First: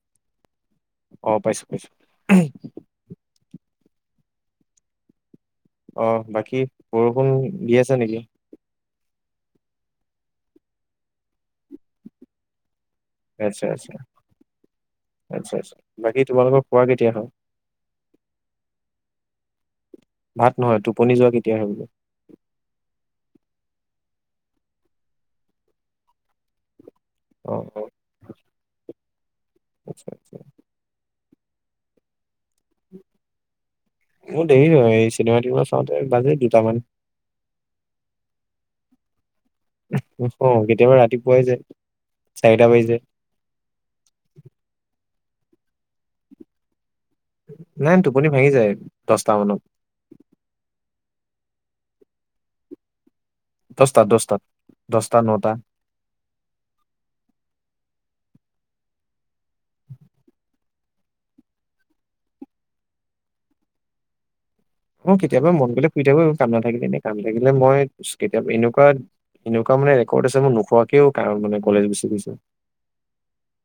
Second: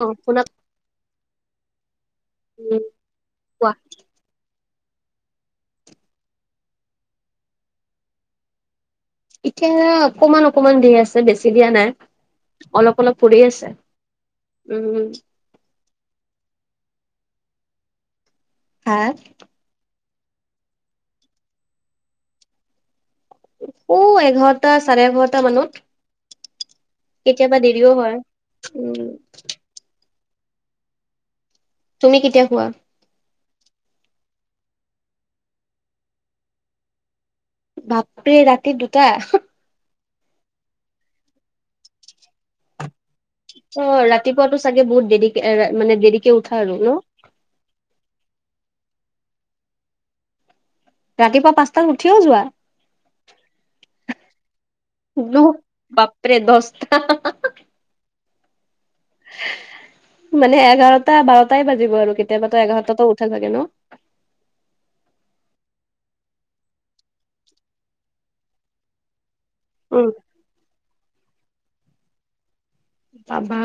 অ পুনা- অ পাইছো, পাইছো। উম কোৱা? অ বাকী বৰষুণ দি আছে নেকি? এতিয়া অকমান অকমান দি আছে বেছি দিয়া নাই, অলপ অলপ। পৰি আচ্ছা আছে আচ্ছা, উম আচ্ছা আচ্ছা বাকী তোমালোকক খোৱা কেতিয়া হ'ল? হা। ভাত নহয় টোপনি যোৱা কেতিয়া আহে বোলে? অ এঘাৰটা চাৰে এঘাৰটা মানত। অ কেতিয়াবা অ দেৰিও হয়, উম। আচ্ছা আচ্ছা তুমি কেতিয়া শুৱা? মোৰ দেৰি হয় এই চিনেমা টিনেমা চাওঁতে বাজে দুটামান। বাপৰে ৰাতি দুটা। অ কেতিয়াবা ৰাতিপুৱাই যায়, চাৰিটা বাজি যায়। ত ৰাতিপুৱাতটো চাগে বহুত দেৰিকে মানে দেৰিকে উঠা আৰু ন। নাই ন টোপনি ভাঙি যায় দহটা মানত- ৰাতিপুৱা পাঁচটাত উঠিও যোৱা। দস্তাত দস্তাত ন বাপৰে দহটা - মানে এঘাৰটা বাৰটাই বাজিব আৰু কেতিয়াবাতো এঘাৰটাত উঠা ছাগে ন অ কেতিয়াবা মন গলে শুই থাকো কাম নাথাকিলে এনে কাম থাকিলে মই কেতিয়াবা এনেকুৱা এনেকুৱা মানে উম ৰেকৰ্ড আছে মোৰ নোখোৱাকেও কাৰত মানে কলেজ গুচি গৈছে। পাবা।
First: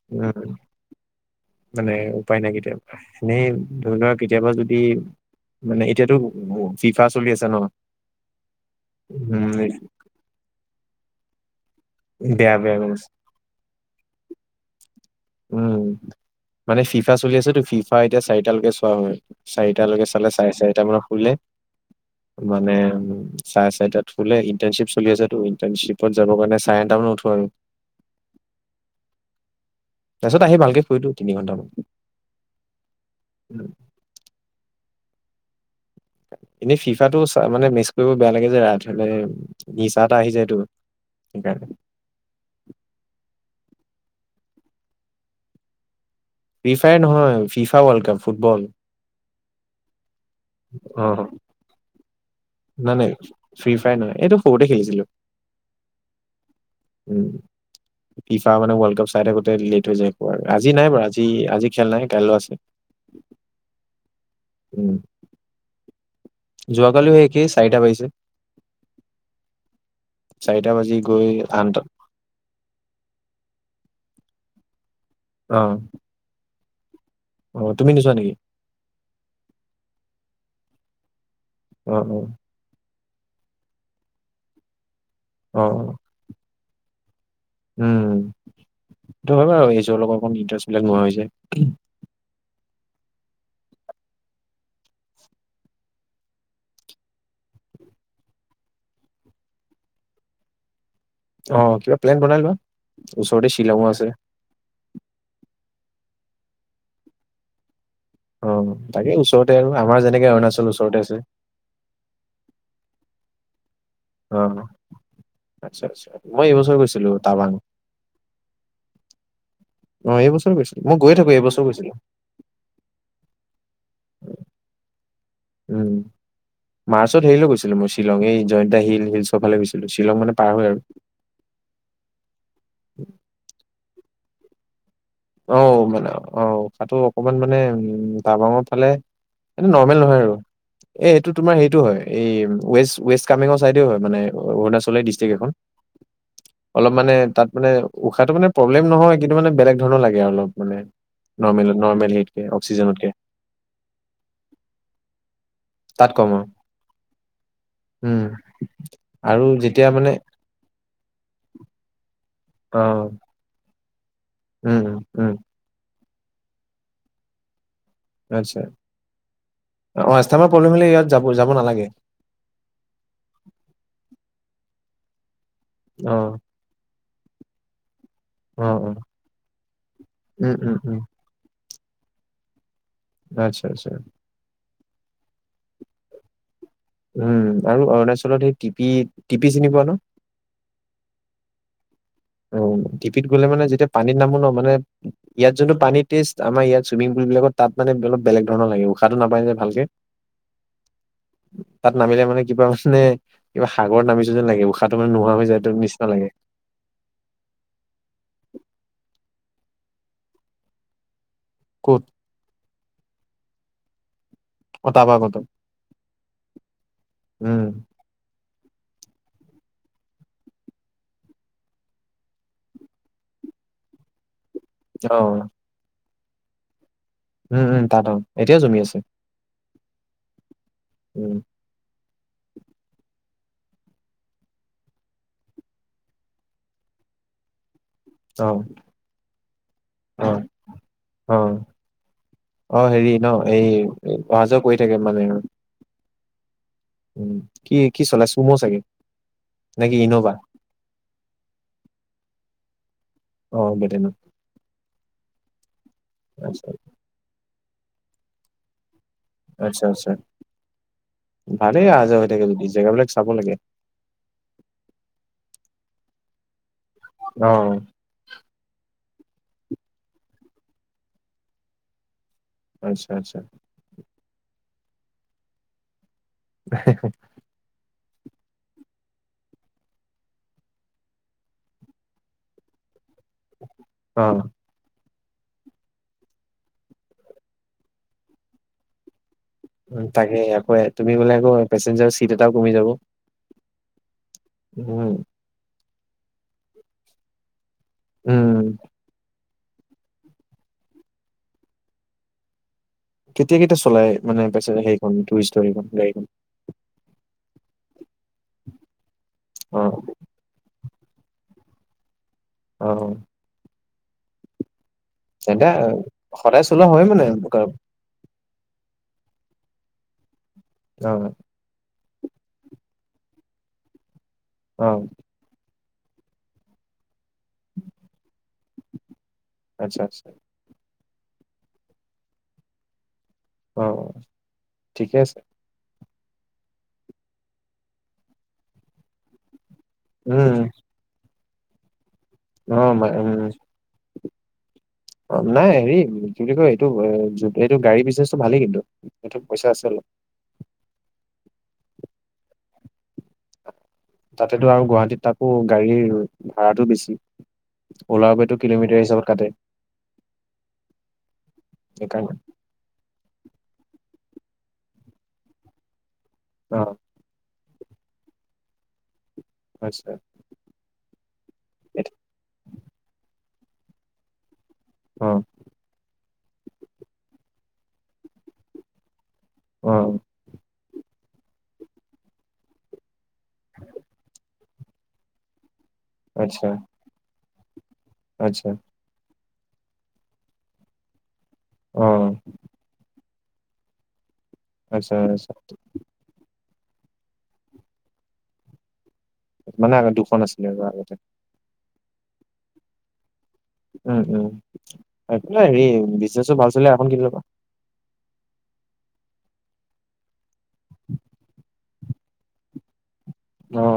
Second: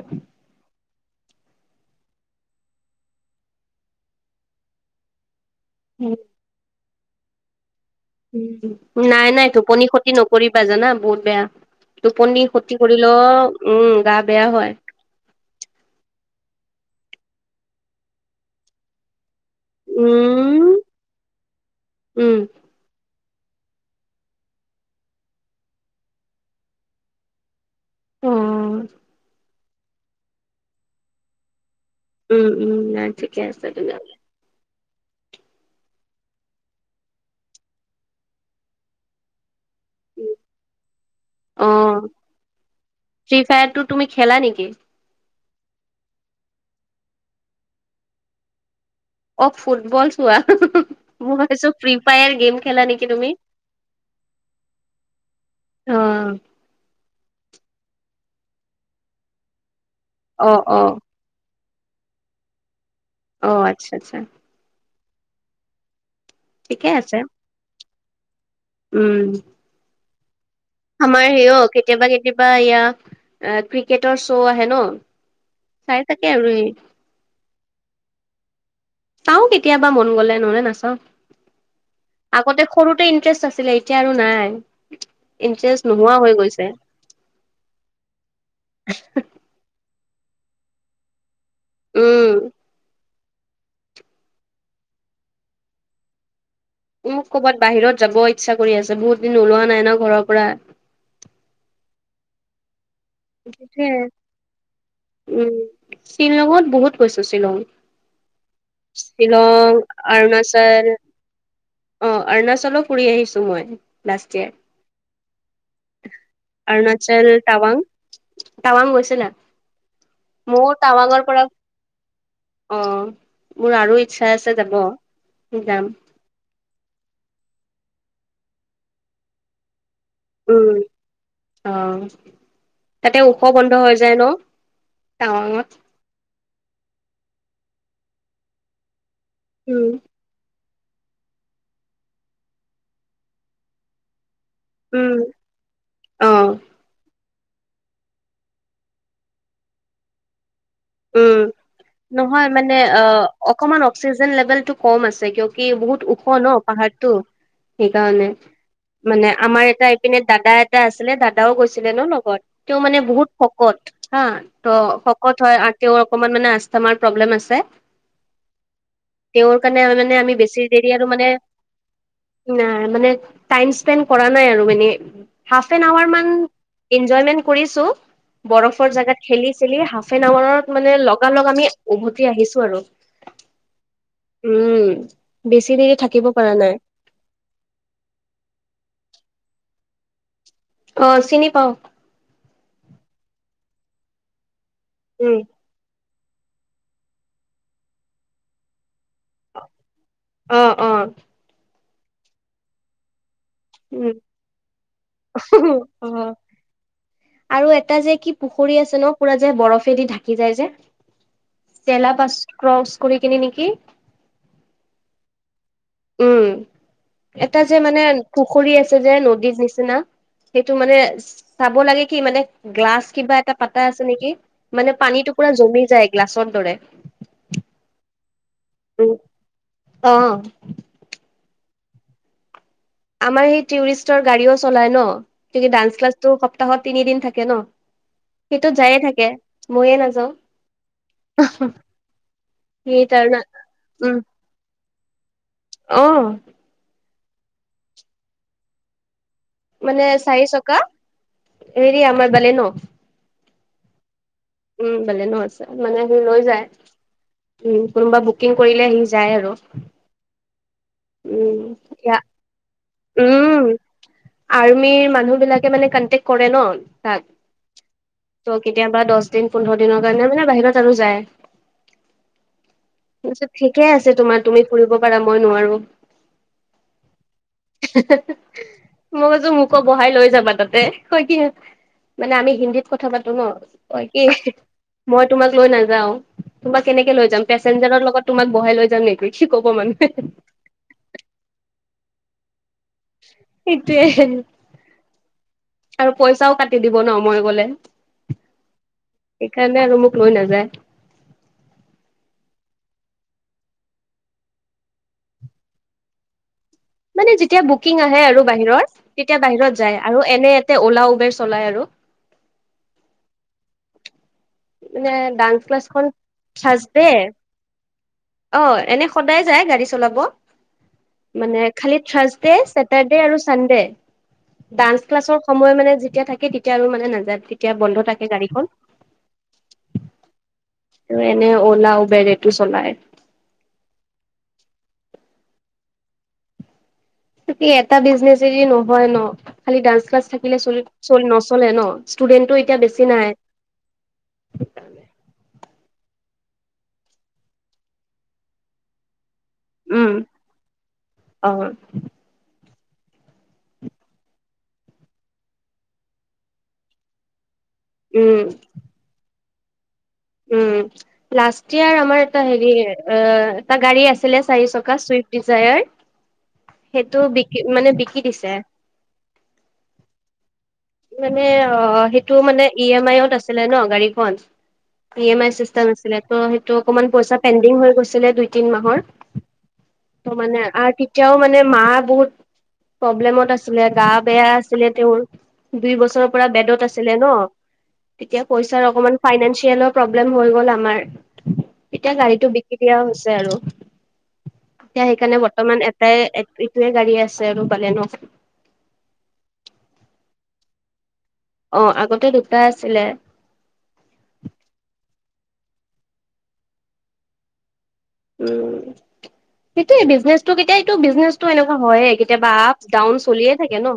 [unintelligible] মানে উপায় নাই কেতিয়াবা এনেই ধৰি লোৱা কেতিয়াবা যদি মানে উম এতিয়াতো ফিফা চলি আছে ন। উম নাই নাই টোপনি খতি নকৰিবা জানা বহুত বেয়া। টোপনি বেয়া খতি বেয়া গম পাইছো। কৰিলেও উম গা বেয়া হয়। উম মানে ফিফা চলি আছে তো, ফিফা এতিয়া চাৰিটালৈকে চোৱা হয়। চাৰিটালৈকে চালে চাৰে উম চাৰিটা মানত শুলে উম মানে উ- চাৰে চাৰেটাত খুললে ইণ্টাৰণশ্বিপ চলিছে ইণ্টাৰণশ্বিপত যাব কাৰে চাৰে এটা মান উঠো আৰু অঁ তাৰপাছত আহি ভালকে ফুৰি তিনি ঘন্টামান উম উম ন ঠিকে আছে উম, তেন্তে - এনেই ফিফাটো মানে মেচ কৰিব বেয়া লাগে যে ৰা হলে। নিচা এটা আহিছে এইটো, সেইকাৰণে অ ফ্ৰী ফায়াৰ টো তুমি খেলা নেকি। ফিফাই নহয় ফিফা ৱৰ্ল্ড কাপ ফুটবল। অ ফুটবল চোৱা অ মই ভাবিছো ফ্ৰ্ৰী ফায়াৰ গেম। খেলা নাই নেকি নাই তুমি ফ্ৰী ফায়াৰ নহয় এইটো সৰুতে খেলিছিলো। অ উম, ফিফা মানে ৱৰ্লড কাপ চাই থাকোঁতে লেট হৈ যায় একব আৰু অ আজি অ নাই বাৰু আজি আজি খেল নাই কাইলৈ আছে। অঁ আচ্ছা আচ্ছা। উম, ঠিকে যোৱাকালিও আছে সেই একেই চাৰিটা বাজিছে। উম চাৰিটা বাজি আমাৰ গৈ হে অ আঠটা কেতিয়াবা কেতিয়াবা ইয়া ক্ৰিকেটৰ শ্ব' আহে ন। অঁ চাই থাকে আৰু এই- অ, তুমি নিছোৱা নেকি। চাওঁ কেতিয়াবা মন গলে নহলে নাচাওঁ, অ অ আগতে- সৰুতে ইণ্টাৰেষ্ট আছিলে, এতিয়া আৰু নাই অ অ। ইণ্টাৰেষ্ট নোহোৱা হৈ গৈছে। উম সটো হয় বাৰ এইযোৰৰ লগত অকমান ইণ্টাৰেষ্টবিলাক নোহোৱা হৈ হৈছে উম মোক ক'ৰবাত বাহিৰত যাব ইচ্ছা কৰি আছে বহুত দিন ওলোৱা নাই ন ঘৰৰ পৰা। অ কিবা প্লেন বনাই লোৱা ওচৰতে শ্বিলং সেইটোৱে আছে। উম, শ্বিলঙত বহুত গৈছো শ্বিলং। অ তাকে ওচৰতে আৰু আমাৰ যেনেকে অৰুণাচল ওচৰতে আছে। অ অৰুণাচলো ফুৰি আহিছো মই। অ লাষ্ট ইয়াৰ আচ্ছা আচ্ছা মই এইবছৰ গৈছিলো অৰুণাচল টাৱাং টাৱং। টাৱাং গৈছিলা? অ এইবছৰ মোৰ গৈছিলো মই গৈ টাৱাঙৰ থাকো পৰা এইবছৰ গৈছিলো। অ মোৰ আৰু ইচ্ছা আছে যাব উম যাম। মাৰ্চত হেৰিলৈ গৈছিলো মই শ্বিলং এই জয়ন্ত হিলৰ ফালে গৈছিলো শ্বিলং মানে। পাৰ হৈ উম আৰু অ তাতে ওখ বন্ধ হৈ যায় ন। অ, টাৱাঙত মানে অ, সাটো অকমান মানে উম, টাবাঙৰ ফালে এটো উম নৰ্মেল নহয় আৰু। এ-এইটো তোমাৰ হেইটো হয় এই ৱেষ্ট - ৱেষ্ট কামেঙৰ চাইডে হয় মানে। অৰুণাচল উম ডিষ্ট্ৰিক্ট এখন। অ অলপ মানে তাত মানে উশাহটো মানে প্ৰব্লেম নহয় কিন্তু মানে বেলেগ ধৰণৰ লাগে আৰু অলপ মানে। উম নৰ্মেল নৰ্মেল হেৰিতকে নহয় মানে অ অক্সিজেনতকে অকমান অক্সিজেন লেভেল টো কম আছে কিয়। কি বহুত তাত ওখ কম ন আৰু পাহাৰতটো। উম সেইকাৰণে, মানে আৰু আমাৰ যেতিয়া এটা মানে ইপিনে দাদাই- তা আছিলে দাদাও গৈছিলে ন লগত তেওঁ মানে অ' বহুত শকত হা ত উম উম শক- উম কত হয় আৰু তেওঁৰ অকমান মানে আস্থামাৰ প্ৰব্লেম আছে। ড় আচ্ছা তেওঁৰ কাৰণে অ' মানে আমি আস্থামাৰ বেছি প্ৰব্লেম হ'লে দেৰি ইয়াত আৰু যাব মানে যাব নালাগে ন মানে টাই স্পেণ্ড কৰা নাই আৰু মানে হাফ এন আৱাৰ মান অ' এনজয়মেন্ট কৰিছো অ' অ' বৰফৰ জেগাত খেলি চেলি হাফ এন উম আৱাৰৰ উম উম লগা লগ আমি উভতি আহিছো আৰু। আচ্ছা-আচ্ছা। উম, বেছি দেৰি থাকিব পৰা নাই। উম, আৰু অৰুণাচলত সেই টিপি - টিপি চিনি পোৱা ন? অ, চিনি পাও। অ, টিপিত গলে মানে যেতিয়া পানী নামো ন মানে উম, ইয়াত যোনটো পানীৰ টেষ্ট আমাৰ ইয়াৰ ছুইমিং পুলবিলাক তাত মানে অলপ বেগ ধৰণৰ লাগিব। শাটো নাপায় যে ভালকে অ', অ', তাত নামিলে মানে কিবা মানে কিবা সাগৰ উম, নামি যদি লাগে উশাহটো মানে নোহোৱা হৈ যায় তটো নিচিনা লাগে। অ', আৰু এটা যে কি পুখুৰী আছে ন পুৰা যে বৰফেদি ঢাকি যায় যে? ক'ত? চেলা পাচ ক্ৰছ কৰি কিনি নেকি? কতাবাকত উম, এটা যে মানে পুখুৰী আছে যে নদীৰ নিচিনা। সেইটো মানে চাব লাগে কি মানে গ্লাছ কিবা এটা পাতা আছে নেকি? মানে পানীটো অ'। পুৰা জমি যায় গ্লাছৰ দৰে উম-উম তাত এতিয়াও জুমি আছে। অহ', উম, আমাৰ সেই টুৰিষ্টৰ গাড়ীও চলাই ন কি ডান্স ক্লাছটো সপ্তাহত তিনিদিন থাকে ন। অ', সেইটোত যায়ে থাকে মইয়ে নাযাও। অ', অ'। অ, হেৰি ন এই উম অহা যোৱা কৰি থাকে মানে। অ', উম, কি - কি চলাই চোম চাগে। নে কি মানে ইন'ভা? চাৰি চকা হেৰি, আমাৰ বালে ন। অ, বেলেগৰ। উম, বেলেনো আছে মানে সি লৈ আচ্ছা। যায়, উম, কোনোবা বুকিং কৰিলে আহি যায় আৰু। আচ্ছা আচ্ছা উম ভালেই অহ ইয়া যোৱা হৈ থাকে যদি জেগা বিলাক চাব লাগে। উম আৰ্মিৰ মানুহ বিলাকে মানে কনটেক কৰে ন অ, তাত। ত' কেতিয়াবা দস দিন, পোন্ধৰ দিনৰ কাৰণে মানে বাহিৰত আৰু যায়। আচ্ছা আচ্ছা তাৰত ঠিকে আছে তোমাৰ তুমি ফুৰিব পাৰা মই নোৱাৰো। হে - হে [unintelligible] হে - হে মই কৈছো মোকো বহাই লৈ যাবা তাতে হয় কি মানে আমি হিন্দীত কথা পাতো ন তই কি উম মই তোমাক লৈ নাযাও। তোমাক কেনেকে লৈ যাম পেচেঞজাৰৰ লগত তোমাক বহাই লৈ যাম নেকি? কি ক'ব মানুহে? য়াকৌ [unintelligible] তুমি গ'লে আকৌ পেচেঞ্জাৰ চিত এটাও কমি যাব। সেইটোৱে হে, হে। উম [unintelligible] আৰু পইচাও কাটি দিব ন মই গলে? উম এইকাৰণ নে আৰু মোক লৈ নাযায়। কেতিয়া - কেতিয়া চলাই মানে প হখন টুৰিষ্টৰ সেই গাড়ীখন। মানে যেতিয়া বুকিং আহে আৰু বাহিৰত তেতিয়া অ বাহিৰত যায় আৰু এনে এতে অলা উবেৰ চলাই আৰু। অ', মানে ডান্স তেন্তে ক্লাছখন সদায় চলোৱা হয় থাৰ্চডে। মানে অ এনে সদায় যায় গাড়ী চলাব? অ [unintelligible] মানে থাছ দে, চেতাৰ দে আৰু ছানদে অ ডান্স ক্লাছত যায় সময় মানে যেতিয়া থাকে তেতিয়া আৰু মানে নাযায়, তেতিয়া বন্ধ থাকে গাড়ীখন। আচ্ছা আচ্ছা। এনে অওলা, উবেৰ এইটো চলাই। অঁ ঠিকে আছ ত কি এটা বিজনেচ এৰি নহয় ন, খালি ডান্স ক্লাছ উম থাকিলে চল চল নচলে ন! ষ্টুডেণ্টটো অ এতিয়া মা বেছি উম নাই! [unintelligible] অ নাই হেৰি, কি বুলি কয় এইটো এইটো গাড়ী বিজনেচটো ভালেই কিন্তু এইটো পইচা আছে অলপ। উম অ [unintelligible] তাতেতো আৰু গুৱাহাটীত তাকো গাড়ীৰ ভাড়াটো বেছি। ওলা উম উবেৰ টো কিলোমিটাৰ হিচাপত কাটে। উম লাষ্ট ইয়াৰ আমাৰ সেইকাৰণে এটা হ তাৰ গাড়ী আছিলে চাৰি চকা চুইফ্ট ডিজায়াৰ অ, সেইটো বিকি মানে বিকি দিছে। আচ্ছা। মানে অ সেইটো মানে ই এম আইত আছিলে ন গাড়ীখন। E uh M I system আছিলে ত' সেইটো অকমান পইচা পেণ্ডিং হৈ গৈছিলে দুই তিন মাহৰ। অ। ত' মানে আৰু তেতিয়াও মানে মা বহুত প্ৰব্লেমত আছিলে গা বেয়া আছ তেওঁৰ দুই বছৰৰ পৰা আচ্ছা বেডত আছিলে ন! তেতিয়া আচ্ছা পইচাৰ অকমান ফাইনেঞ্চিয়েলৰ প্ৰব্লেম হৈ গল আমাৰ। অ এতিয়া গাড়ি টো দিয়া হৈছে আৰু এতিয়া আচ্ছা সেইকাৰণে আচ্ছা বৰ্তমান এ তাই ইটোৱে গাড়ী আছে আৰু বালে'নো মানে আগ দুখন আছিলে আৰু আগতে। অ আগতে দুটা আছিলে। উম উম। একোনাই হেৰি বিজনেচো ভাল চলিলে আৰু এখন কিনি লব। উম সেইটোয়ে বিজনেচটো কেতিয়া এইটো বিজনেছতো এনেকুৱা হয়য়ে, কেতিয়াবা আপ ডাউন চলিয়ে থাকে অ ন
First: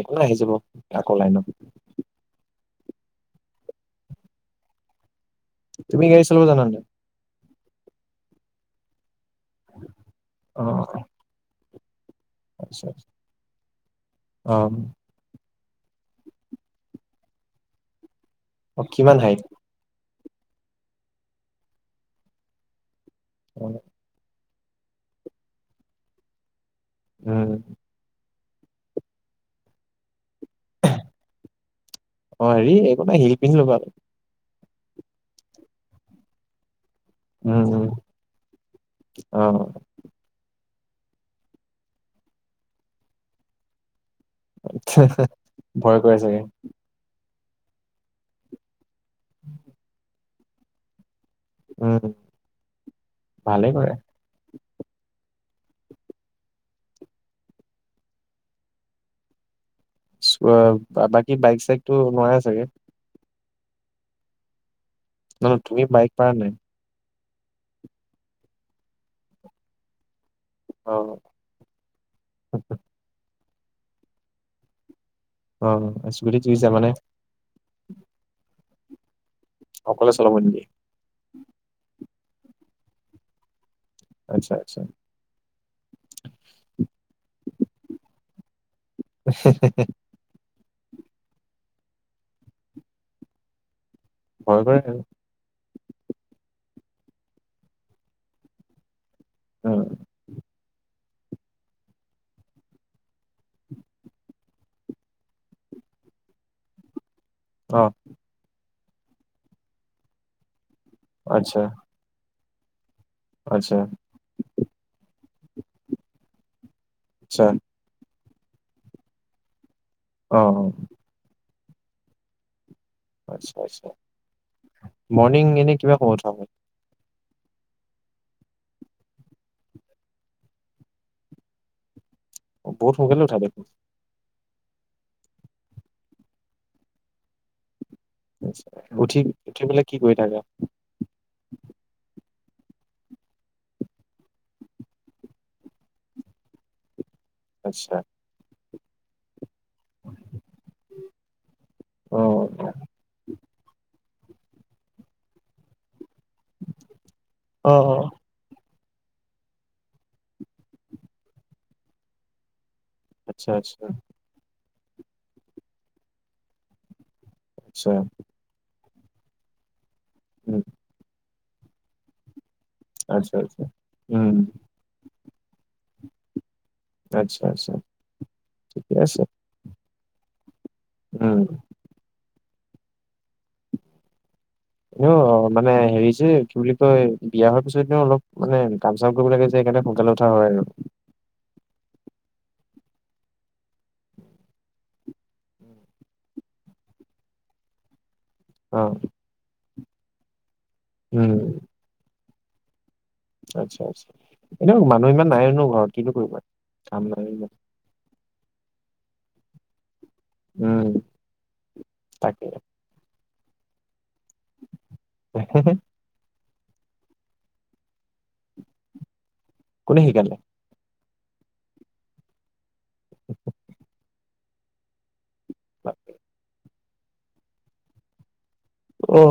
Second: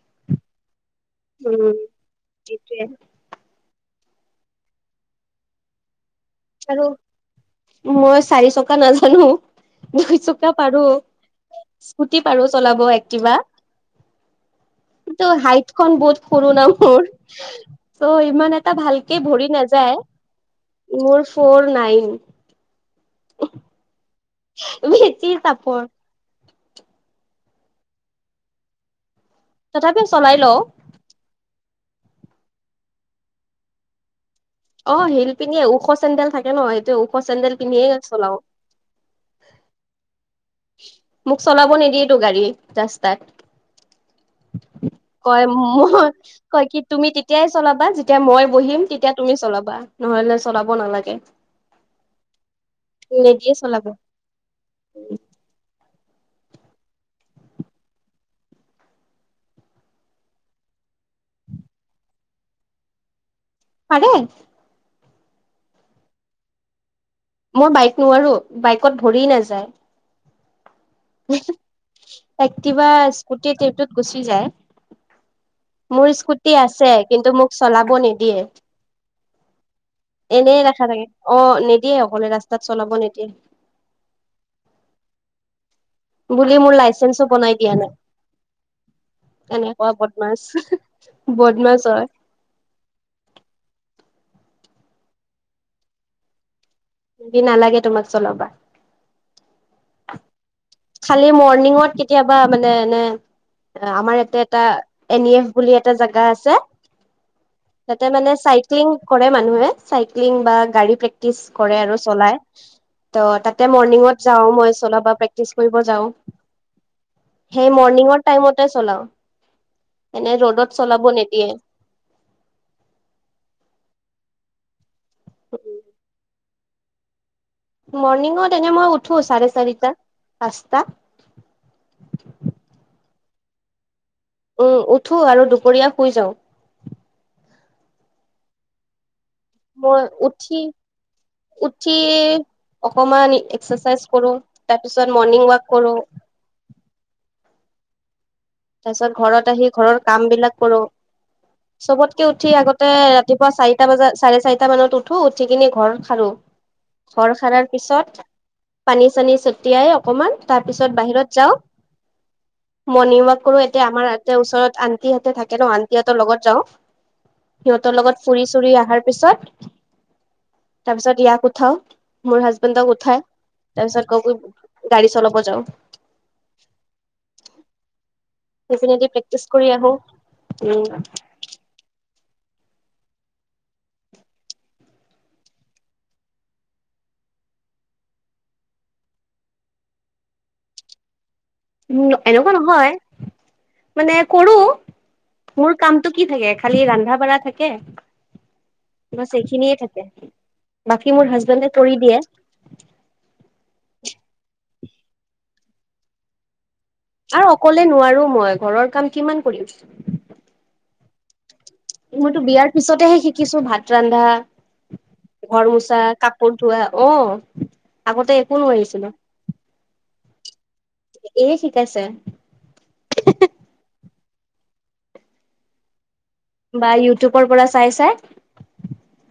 একো আহি যাব, আকৌ লাইনত। সেএইটোৱে। তুমি গাড়ী চলাব জানা না? আৰু মই চাৰি চকা নাজানো। দুই চকা অ পাৰো। স্কুটি পাৰো চলাব আচ্ছা এক্টিভা। অ হাইট খন বহুত সৰু না মোৰ ত' ইমান এটা অ কিমান ভালকে হাইট ভৰি নায যাই মোৰ ফৰ নাইন। উহু। বেতি চাপৰ উম। তথাপিও চলাই লওঁ। অ হেৰি একো নাই শিল পিন্ধি লবা ক। অ শিল পিন্ধিয়ে ওখ চেন্দেল থাকে ন সেইটোৱে ওখ চেন্দেল উম পিন্ধিয়ে উম চলাও। অ মোক চলাব নিদিয়েতো গাড়ী 'ৰাস্তাত। কয় ভয় মই কৰে চাগে কয় কি তুমি তেতিয়াই চলাবা, যেতিয়া মই বহিম তেতিয়া তুমি চলাবা, নহলে চলাব নালাগে। উম পলিটিয়ে ভালে চলাব। কৰে বাকী বাইক চাইক তটো নোৱাই চাগে। কাৰে। ন ন তুমি বাইক পাৰা নাই? মই বাইক নোৱাৰো বাইকত ভৰি নাযায়। অ। একতিবা স্কুটি তেটোত গুচি যায়। অ', মোৰ স্কুটি ত্ৰিশহাজাৰ মানে আছে কিন্তু মোক চলাব নিদিয়ে। অকলে চলাব এনে নিদিয়ে? ৰেখা থাকে, অ নিদিয়ে অকলে ৰাস্তাত চলাব নিদিয়ে। আচ্ছা আচ্ছা। বুলি মোৰ লাইচেঞ্চো বনাই দিয়া নাই, এনেকুৱা কথ- মাছ বদমাছ হয়। ভয় কৰে। যদি নালাগে তোমাক চলাবা উম। খালি মৰ্ণিঙত কেতিয়াবা মানে এনে আমাৰ ইয়াতে এটা এন ই এফ বুলি এটা জেগা আছে। অ', তাতে মানে চাইক্লিং কৰে মানুহে চাইক্লিং বা গাড়ী প্ৰেক্টিচ আচ্ছা, কৰে আৰু। চলাই ত তাতে আচ্ছা, মৰ্ণিংত যাও মই চলাব প্ৰেক্টিচ কৰিব যাও। ছা সেই মৰ্ণিঙৰ টাইমতে চলাও এনে অ', অ', ৰ'দত চলাব নেদিয়ে। [unintelligible] মৰ্ণিং এনে কিবা কমত উঠা হয়। মৰ্ণিঙত এনে মই উঠো চাৰে চাৰিটাত, পাঁচটা। বহুত শুনকালে উঠা দেখোন। উম উঠো আৰু দুপৰীয়া শুই যাওঁ। [unintelligible] উঠি উঠি পেলাই কি মই কৰি থাকা? উঠি উঠি অকমান এক্সাৰচাইজ কৰো তাৰপিছত মৰ্ণিং ৱাক কৰো। আত্চ্ছা। তাৰ পিছত ঘৰত আহি ঘৰৰ কাম বিলাক কৰোঁ। অ', চবতকে উঠি আগতে ৰাতিপুৱা চাৰিটা বজাত চাৰে চাৰিটা মানত উঠ- উঠো উঠি কিনি ঘৰ খাৰো ঘৰ সাৰাৰ অ', অ', পিছত পানী চানী ছটিয়াই অকমান তাৰ পিছত বাহিৰত যাও মণ- আচ্ছা, কৰো এতিয়া আচ্ছা, আমাৰ ইতে ওচৰত আন্তিহতে থাকে ন আন্তি হতৰ লগত যাওঁ। আচ্ছা, সিহঁতৰ লগত ফুৰি চুৰি অহাৰ পিছত উম, তাৰ পিছত ইয়াক উঠাও মোৰ হাজবেণ্ডক উঠাই আচ্ছা, আচ্ছা, তাৰপিছত উম, গগৈক। গাড়ী চলাব যাওঁ। আচ্ছা আচ্ছা। ঠিকে সেইফিনে দি আছে, প্ৰেক্টিচ কৰি আহো, উ। [unintelligible] এনেও অ মানে হেৰি যে কি বুলি কয় বিয়া হোৱাৰ পিছত এনে অলপ মানে কাম জাম্প কৰিব লাগে যে এইকাৰণে সোনকালে উঠা হয় আৰু উম এনেকুৱা নহয় মানে কৰো মোৰ কামতটো কি থাকে খালি ৰন্ধা বঢ়া থাকে অ বছ এইখিনিয়ে থাকে বাকী মোৰ উম, হাজবেণ্ডে কৰি দিয়ে। আচ্ছা আচ্ছা এনু মানুহ ইমান নাই নো ঘৰত কিনো কৰিব কাম নাই ইমান। ক'লে নোৱাৰো মই ঘৰৰ কাম কিমান কৰিম। উম। মইতো তাকে বিয়াৰ পিছতেহে শিকিছো ভাত ৰন্ধা, ঘৰ মোচা, কাপ- পোৰ ধোৱা অ আগতে একো নোৱাৰিছিলোঁ। কোনে শিকালে? এই শিকাইছে [unintelligible] তাকে বা ইউটিউবৰ পৰা চাই চাই অ